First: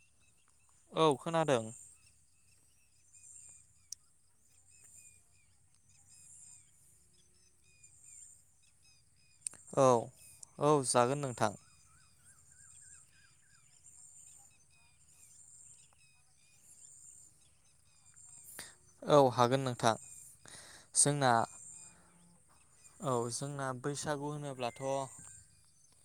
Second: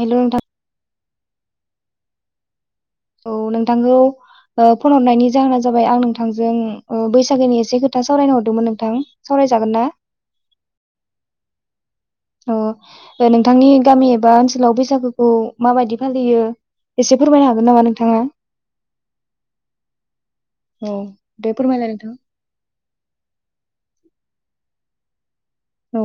हेल' नोंथां औ खोनादों। औ नोंथांखौ ओ फन हरनायनि जाहोना जाबाय आं नोंथांजों ओ बैसागोनि एसे खोथा सावरायनो हरदोंमोन नोंथां। सावरायजागोन ना औ औ जागोन नोंथां। अ नोंथांनि गामि एबा ओनसोलाव बैसागुखौ माबायदि फालियो एसे फोरमायनो हागोन नामा नोंथाङा? औ हागोन नोंथां औ जोंना दे फोरमायलाय नोंथां औ जोंना बैसागु होनोब्लाथ' औ।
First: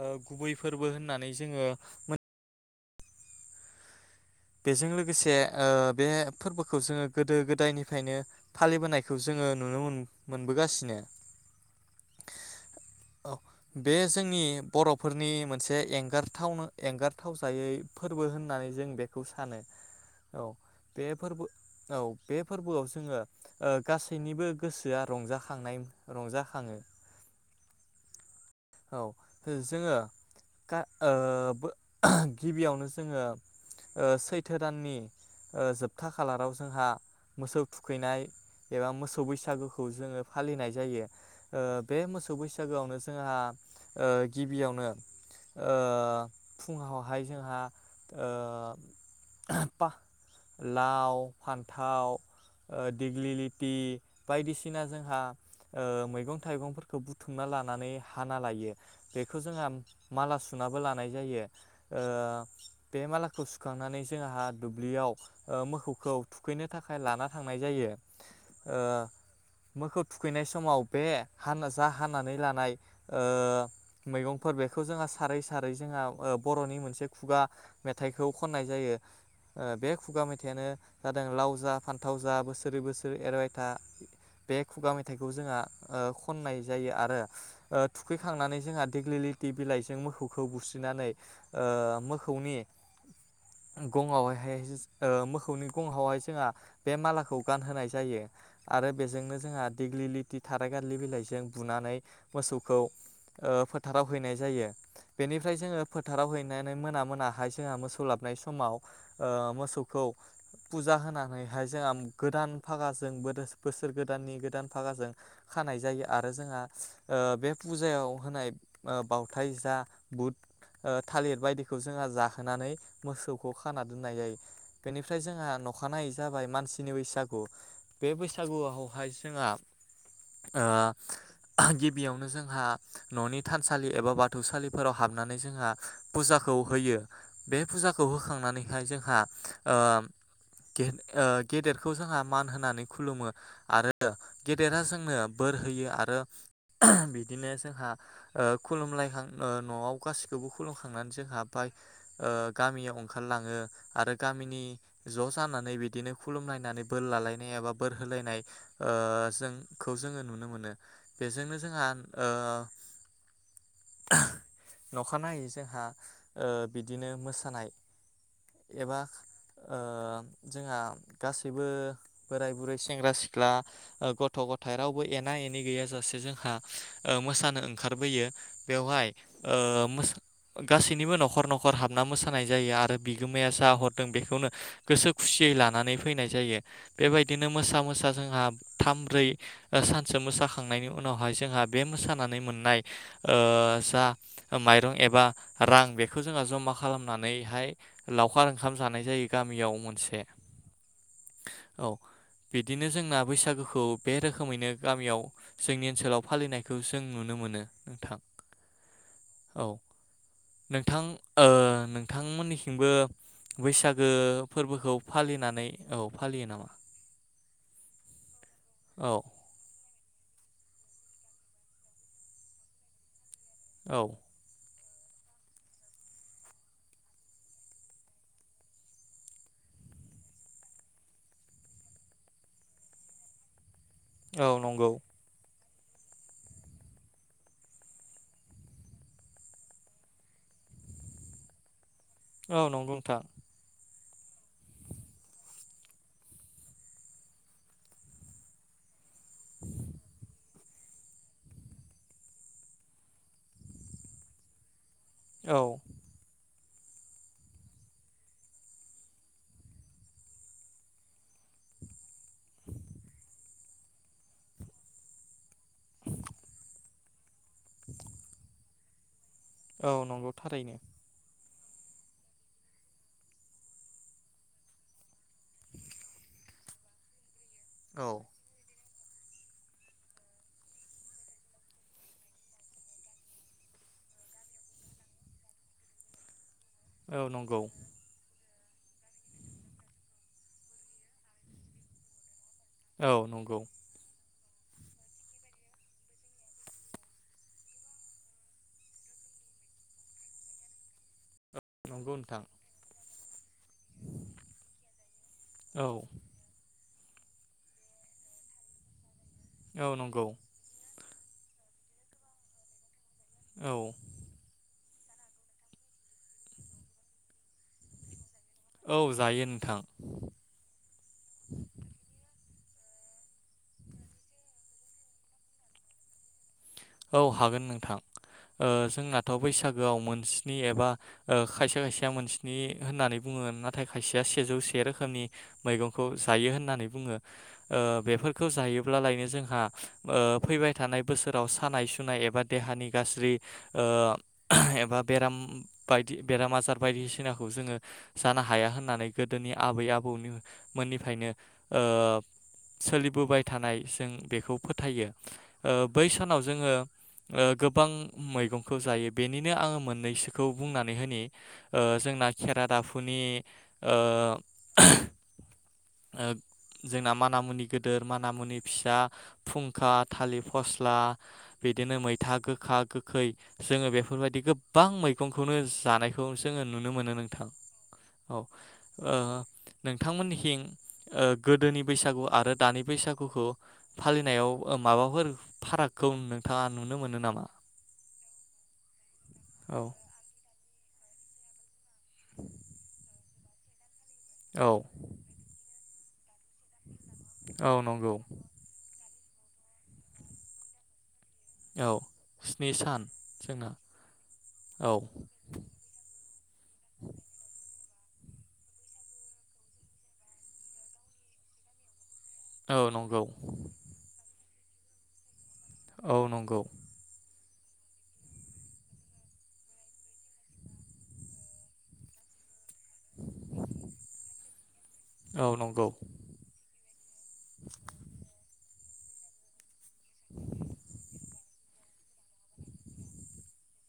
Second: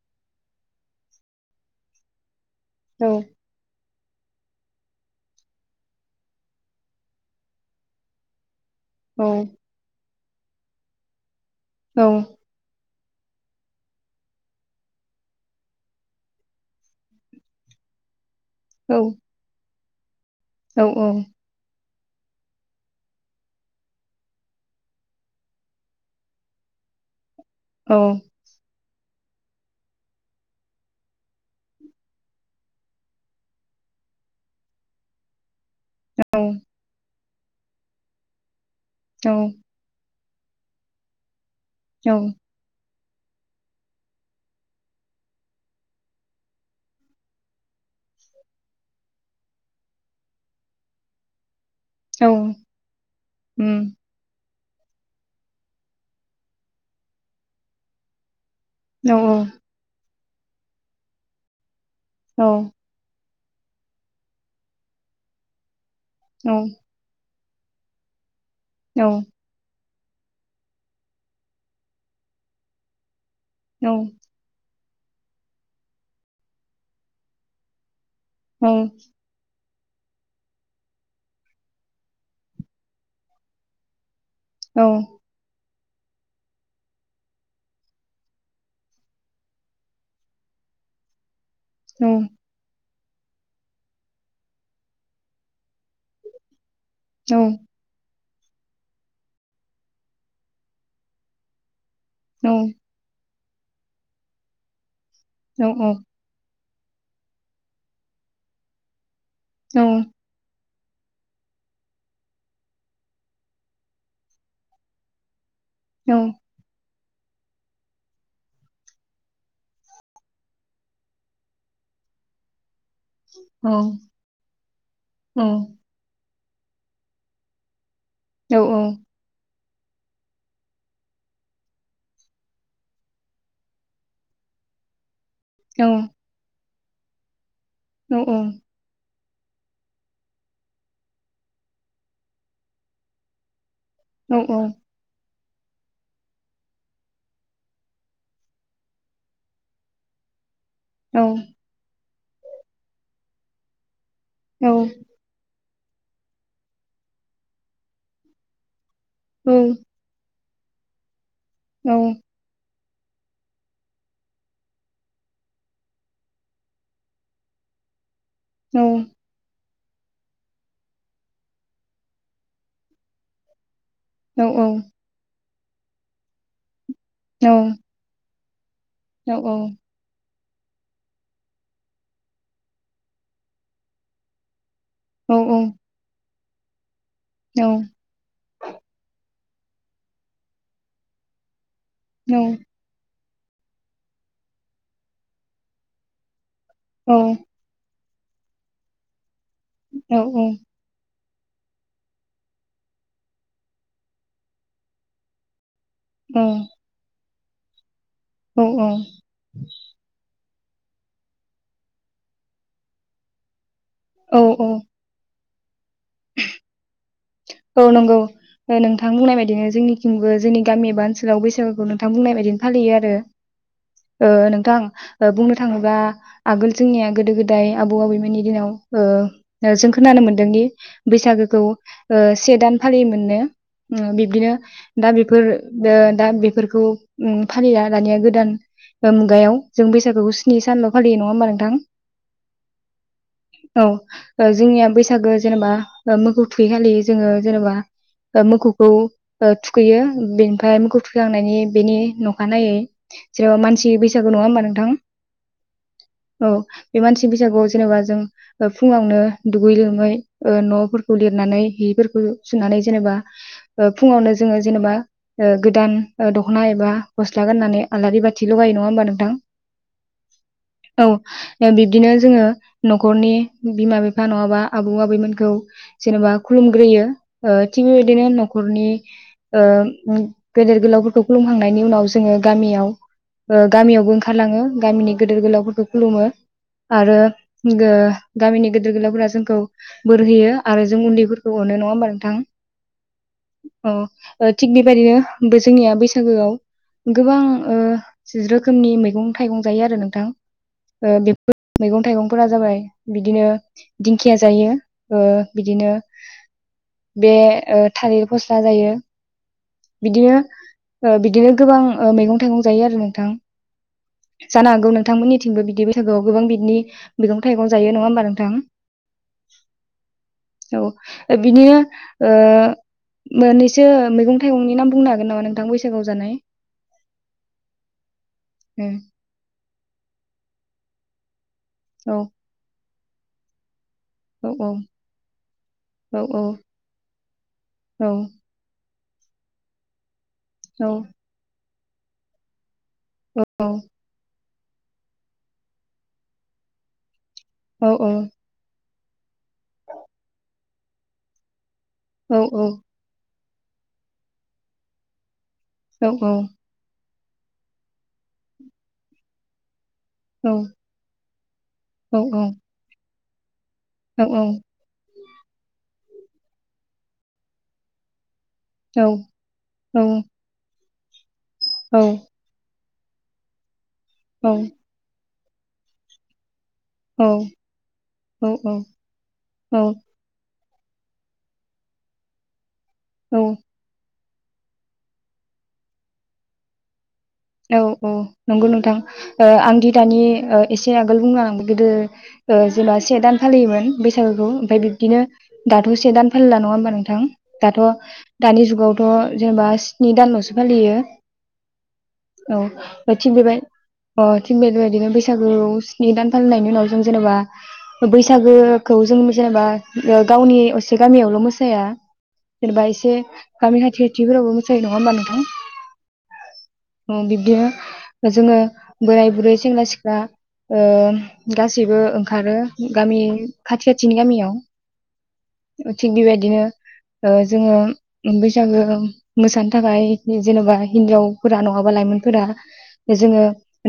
अ गुबै फोरबो होननानै जोङो मोन औ। बेजों लोगोसे अ बे फोरबोखौ जोङो गोदो गोदायनिफ्रायनो फालिबोनायखौ औ जोङो नुनो मोन मोनबोगासिनो। औ। औ बे जोंनि बर'फोरनि मोनसे एंगारथावनो एंगारथाव जायै फोरबो होन नाय जों औ बे सानो औ औ बे फोरबो औ बे फोरबोआव जोङो ओ गासैनिबो गोसोआ रंजाखांनाय- रंजाखाङो औ। औ जोङो गा- ओ गिबियावनो जोङो। ओ सैथो दाननि। ओ जोबथा खालाराव जोंहा। मोसौ थुखैनाय एबा मोसौ औ बैसागुखौ जोङो फालिनाय जायो। ओ बे औ मोसौ बैसागोआवनो जोडो जोंहा अ गिबियावनो अ फुङावहाय जोंहा अ [unintelligible] लाव फान थाव ओ औ दिग्लिलिथि उम बायदिसिना -दिना जोंहा अ मैगं थाइगंफोरखौ बुथुमना लानानै हाना लायो। औ बेखौ जोंहा माला सुनाबो लानाय जायो। ओ औ बे माला [unintelligible] सुखांनानै जों आंहा दुब्लियाव मोखौ खौ औ थुखैनो थाखाय लाना थांनाय जायो औ ओ मोखौ थुखैनाय समाव बे हान जा हानानै लानाय ओ औ औ मैगंफोर बे बेखौ जोंहा सारै सारै जोंहा बर'नि मोनसे खुा मेथाइखौ खौ खननाय जायो। ओ बे खुगा मेथाइआनो जादों लाव जा, फान्थाव जा बोसोरै बोसोरै एरबायथा बे खुगा मेथाइखौ जोंहा ओ खननाय जायो आरो थुखैखांनानै जोंहा देग्लिलिथि बिलाइजों मोसौखौ बुस्रिनानै ओ मोखौनि गङावहाय ओ मोखौनि गंङावहाय जोंहा बे मालाखौ गानहोनाय जायो। आरो बेजोंनो जोंहा दिेग्लि लिथि थाराय गारलि बिलाइजों बुनानै मोसौखौ ओ फोथाराव हैनाय जायो। बेनिफ्राय जोङो औ फोथाराव हैनो मोना मोनाहाय जोंहा मोसौ सोलाबनाय समाव ओ औ मोसौखौ फुजा होनानैहाय जोंहा गोदान फागाजों बोसोर गोदाननि गोदान फागाजों खानाय जायो औ आरो जोंहा ओ बे फुजायाव होनाय बावथाय जा बुट थालिर बायदिखौ जोंहा जाहोनानै मोसौखौ औ खाना दोननाय जायो बेनिफ्राय जोंहा नखानायै जाबाय मानसिनि बैसागु बे औ बैसागुआवहाय जोंहा ओ गिबियावनो जोंहा न'नि थानसालि एबा बाथौ सालिफोराव हाब नानै जोंहा औ फुजाखौ होयो बे फुजाखौ औ औ होखांनानैहाय जोंहा ओ गेदेरखौ जोंहा मान होनानै खुलुमो आरो औ औ गेदेरा जोंनो बोर होयो आरो बिदिनो जोंहा ओ खुलुमलायखां न'आव गासिखौबो औ खुलुमखांनानैसो हाबबाय ओ गामियाव ओंखारलाङो आरो गामिनि औ ज' जानानै बिदि। बिदिनो खुलुमलनायनानै बोर लालायनाय एबा बोर होलायनाय। ओ जों खौ जोङो नुनो मोनो। [unintelligible] बेजोंनो जोंहा ओ। नखानायै जोंहा बिदिनो मोस नाय [inaudible] एबा। ओ जोंहा गासैबो बोराय बुरै सेंग्रा सिख्ला। गथ' औ गथाय रावबो एना एनि। गैसे जोंहा [unintelligible] मोसानो ओंखारबोयो। बेवहाय ओ मोस गासैनिबो न'खर न'खर हाबना मोसा जायो आरो बिगोमाया जा हरदों बेखौनो। गोसो खुसियै औ लानानै फैनाय जायो। बेबायदिनो मोसा मोसा जोंहा थामब्रै। सानसे मोसाखांनायनि उनावहाय जोंहा। बे मोसानानै मोननाय। ओ जा माइरं एबा रां बेखौ जोंहा जमा खालाम नानैहाय। लावखार ओंखाम जानाय जायो। गामियाव मोनसे। औ बिदिनो जोंना बैसागुखौ बे रोखोमैनो गामियाव। जोंनि ओनसोलाव फालिनायखौ जों नु नुनो मोनो नोंथां। औ औ। औ नोंथां ओ। नोंथांमोननिथिंबो। बैसागो फोरबोखौ फालिनानै। औ फालियो नामा। औ नंगौ। नोंथां औ बुंनाय बायदिनो जोंनिथिंबो जोंनि। गामि एबा ओनसोलाव बैसागुखौ नोंथां बुंनाय बायदिनो फालियो आरो। औ ओ नोंथां ओ बुंनो थाङोबा आगोल जोंनिया गोदो गोदाय आबौ आबैमोननि दिनाव ओ जों खोनानो मोनदोंदि बैसागोखौ से दान फालियो मोननो औ बिब्दिनो नंगौ दा बेफोर ओ दा बेफोरखौ फालिला दानिया गोदान मुगायाव जों बैसागुखौ स्नि सानल' फालियो नङा होमबा नोंथां औ नंगौ नोंथां औ ओ जोंनिया बैसागो जेनेबा मोखौ थुखै खालि जोङो जेनेबा ओ मोखौखौ थुखैयो बेनिफ्राय मोखौ थुखैहांनायनि बेनि अखानायनायै जेनेबा मानसि बैसागु नङा होमबा नोंथां औ औ बे मानसि बैसागुआव जेनेबा जों फुङावनो दुगै लोमै ओ न'फोरखौ लिरनानै बि हि सुनानै जेनेबा ओ फुङावनो जोङो जेन'बा ओ गोदान दख'ना एबा गस्ला गाननानै आलारि बाथि लगायो नङा होमबा नोंथां। औ नंगौ थारैनो औ बिब्दिनो जोङो न'खरनि बिमा बिफा नङाबा आबौ आबैमोनखौ जेनेबा खुलुम ग्रोयो ओ थिग औ बेबायदिनो न'खरनि ओ गेदेर गोलावफोरखौ खुलुमखांनायनि उनाव जोङो गामियाव ओ गामियावबो ओंखारलाङो गामिनि गेदेर गोलावफोरखौ खुलुमो आरो औ नंगौ गोओ गामिनि गेदेर गोलावफोरा जोंखौ बोर होयो आरो जों उन्दैफोर खौ अनो नङा होमबा नोंथां औ नंगौ औ थिग बेबायदिनो जोंनिया बैसागोआव गोबां ओ रोखोमनि मैगं थाइगं जायो आरो नोंथां ओ बेफो र नंगौ मैगं नोंथां थाइगंफोरा जाबाय बिदिनो दिंखिया जायो ओ औ बिदिनो बे ओ थालिर फस्ला जायो। औ नंगौ बिदिनो ओ बिदिनो गोबां ओ मैगं थाइगं जायो आरो जों थां औ जानो हागौ नों थांमोननिथिंबो बिदि बैसागोआव गोबां बिदिनि मैगं थाइं जायो नङा होमबा नोंथां। औ जायो नोंथां औ बिदिनो ओ मोननैसो मैगं थाइगंनि नाम बुंनो हागोन नामा नोंथां बैसागुआव जानाय। औ हागोन नोंथां ओ जोंनाथ' बैसागोआव मोनस्नि एबा ओ खायसे खायसेया ओ मोन्सि होननानै बुङो नाथाय खायसेया औ सेजौ औ से रोखोमनि मैगंखौ औ जायो औ होननानै बुङो ओ औ बेफोरखौ जायो ब्लालायनो जोंहा ओ फैबाय औ थानाय बोसोराव सानाय सुनाय एबा देहानि गाज्रि औ औ ओ एबा बेराम बायदि बेराम आजार बायदिसिना जोङो औ जानो हाया होननानै गोदोनि आबै आबौनि मोननिफ्रायनो ओ औ सोलिबोबाय थानाय जों बेखौ फोथायो। ओ औ बै सानाव ओ ओ गोबां मैगंखौ जायो बेनिनो आङो मोन नैसोखौ बुंनानै होननि ओ जोंना खेरा दाफुनि औ औ ओ जोंना माना मुनि गिदेर माना मुनि फिसा फुंखा थालिर फस् ला बिदिनो मैथा गोखा गो खै जोङो बे फोर बायाददि गोबां मै गं खौनो जानायखौ जों नुनो मोनो नोंथां औ ओ नोंथांमोननिहिं ओ गोदोनि बैसागु आरो दानि औ बैसागुखौ फालि नाव माबाफोर फाराग खौ नोंथाङा नुनो मोनो नामा औ औ नंगौ नोंथां ओ औ आंदि दानि ओ एसे आगोल बुंनो आं गोदो जेनबा से दान फालियोमोन बैसागुखौ औ ओमफ्राय बिब्दिनो दाथ ससे दान फेरला नङा होनबानो थां औ दाथ नंगौ दानि जुगावथ जेनेबा स्नि दानावसो फालियो औ स्नि सान औ थिग बेबाय जोंना अ थिग बेबाय औ बिदिनो बैसागु स्नि दान फालिनायनि उनाव जों जेनेबा बैसागोखौ जों जेनेबा गावनि असे गामियावल मोसाया औ जेनबा एसे नंगौ गामि खाथि खाथिफोरावबो जाय नङा होमबा नोंथां। औ नंगौ। उम बिब्दिनो जोङो बोराय बुरै सेंग्रा सिख्ला ओ गासैबो ओंखारो। गामि खाथि खाथिनि गामिआव औ नंगौ थिग बेबायदिनो ओ जोङो उम बैसागो उम मोसान थाखाय जेनोबा हिन्जाव फोरा न' ङाबा लाइमोनफोरा जोङो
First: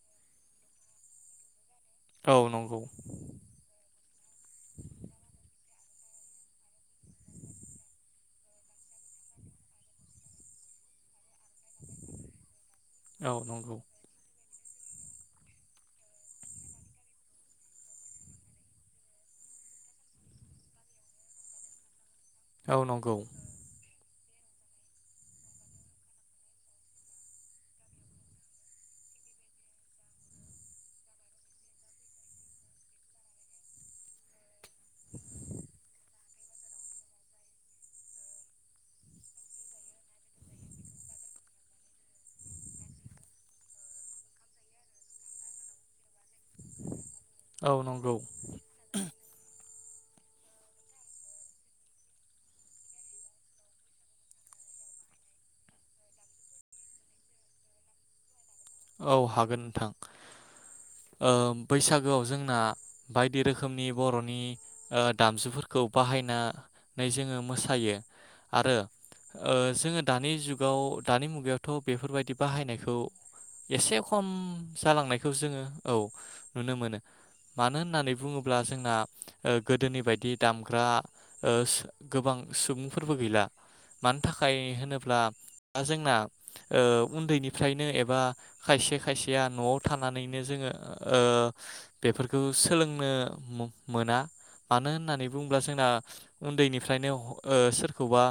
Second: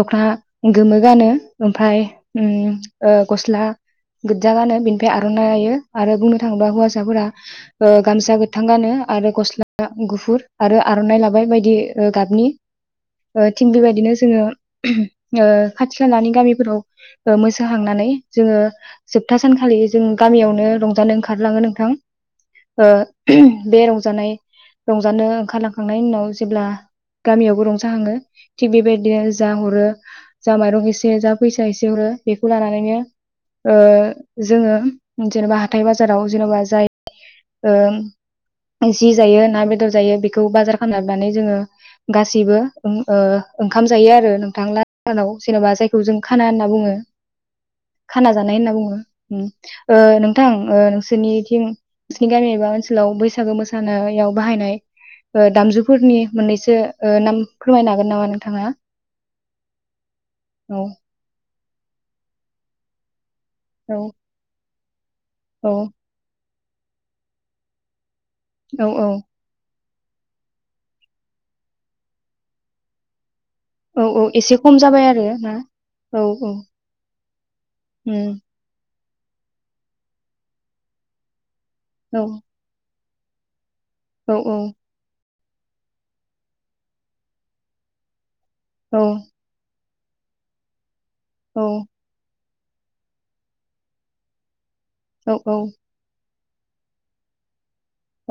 दख'ना गोमो गानो। ओमफाय औ उम नंगौ औ नंगौ उह गस्ला गोदजा गानो बिनिफाय आर'नाइ लायो। आरो बुंनो थाङोबा हौवासाफोरा ओ गामसा गोथां गानो आरो गस्ला गुफुर आरो आर'नाइ लाबाय बायदि गाबनि। औ ओ थिग बिबायदिनो जोङो ओ खाथि खालानि गामिफोरआव मोसाहांनानै जोङो जोबथा सानखालि जों गामिआवनो रंजानो ओंखारलाङो नोंथां। ओ नंगौ बे रं जानाय रंजानो ओंखारलांखांनायनि उनाव जेब्ला एह गामिआवबो रंजाहांङो थिग बेबायदिनो जा हरो जा माइरं एसे जा फैसा एसे हरो बेखौ लानानैनो उह जोङो जेनबा हाथाइ बाजाराव जेनबा जाय उह जि जायो ना बेदर जायो बिखौ बाजार खलमना दोनानै जोङो गासैबो उम उह ओंखाम जायो आरो नोंथां लास सानाव जेनबा जायखौ जों खाना होनना बुङो औ नंगौ खाना जानाय होनना बुङो। ओ नोंथां उह नोंसोरनिथिं नोंसिनि गामि एबा ओनसोलाव बैसागो मोसानाआव बाहायनाय दामजुफोरनि मोननैसो उह नाम फोरमायनो हागोन नामा नों औ हागोन नोंथां औ ओम बैसागोआव जोंना बायदि रोखोमनि औ बर'नि ओ औ दामजुफोरखौ बाहायना नै जोङो मोसायो। आरो औ औ ओ जोङो दानि जुगाव दानि मुगायावथ' बेफोरबायदि बाहायनायखौ एसे औ औ खम एसे खम जाबाय आरो जालांनायखौ ना जोङो औ नुनो मोनो मानो होननानै उम बुङोब्ला जोंना उह गोदोनि बायदि दामग्रा उह सु औ गोबां सुबुं फोरबो गैला। मानि औ थाखाय औ होनोब्ला दा जोंना ओ उन्दैनिफ्रायनो एब बा खायसे औ खायसेया न'आव थानानैनो जोङो ओ औ बेफोर खौ सोलोंबाय आरो मोना। मानो होननानै औ औ बुङोब्ला जोंना उन्दैनिफ्रायनो ओ सोर। बा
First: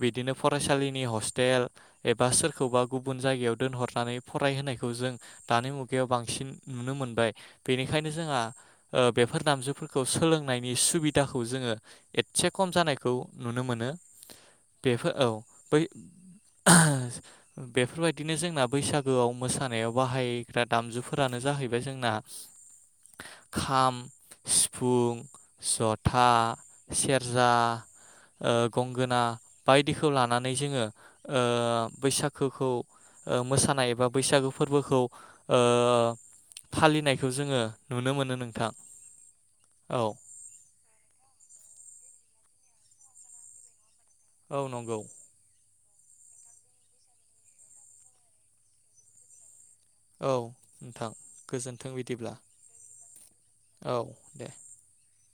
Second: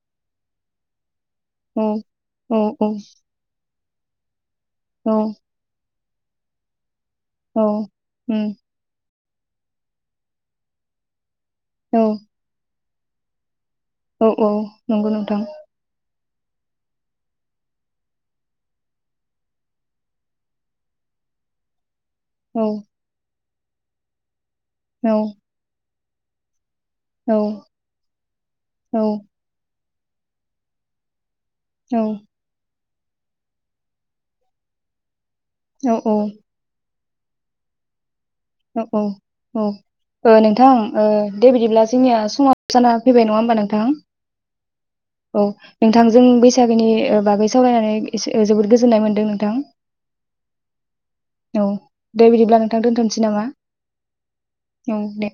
बिदिनो। फरायसालिनि हस्ट। टेल औ एबा सोरखौबा गुबुन जायगायाव दोनहर [unintelligible] फरायहोनायखौ जों दानि मु जुगायाव बांसिन नुनो मोनदों। फ्राय बेनिखायनो जोंहा उम ओ। बेफोर नामजुफोरखौ सोलोंनायनि सुबिदाखौ। जोङो औ एसे खम जानाय खौ नुनो मोनो औ औ नंगौ बेफोर औ नोंथां। बै बेफोरबायदिनो जोंना बैसागु। गोआव मोसानायाव बाहायग्रा दामजुफोरानो जाहैबाय जोंना औ। खाम औ सिफुं सत था। औ सेरजा‌ औ गंगोना ओ बायदि बेखौ लानानै जोङो ओ बैसागोखौ ओ मोसानाय ओ बैसागु फोरबोखौ। ओ औ फालिनाय बेखौ जोङो नुनो मोनो औ औ औ नोंथां दे बिदिब्ला जोंनिया समा जाना फैबाय नङा होमबा नोंथां। औ नंगौ। औ नोंथांजों बैसागोनि ओ बागै सावरायनानै इसे ओ जोबोद गोजोननाय मोनदों नोंथां। औ नोंथां गोजोन्थों बिदिब्ला। नोसै नामा औ दे। औ दे।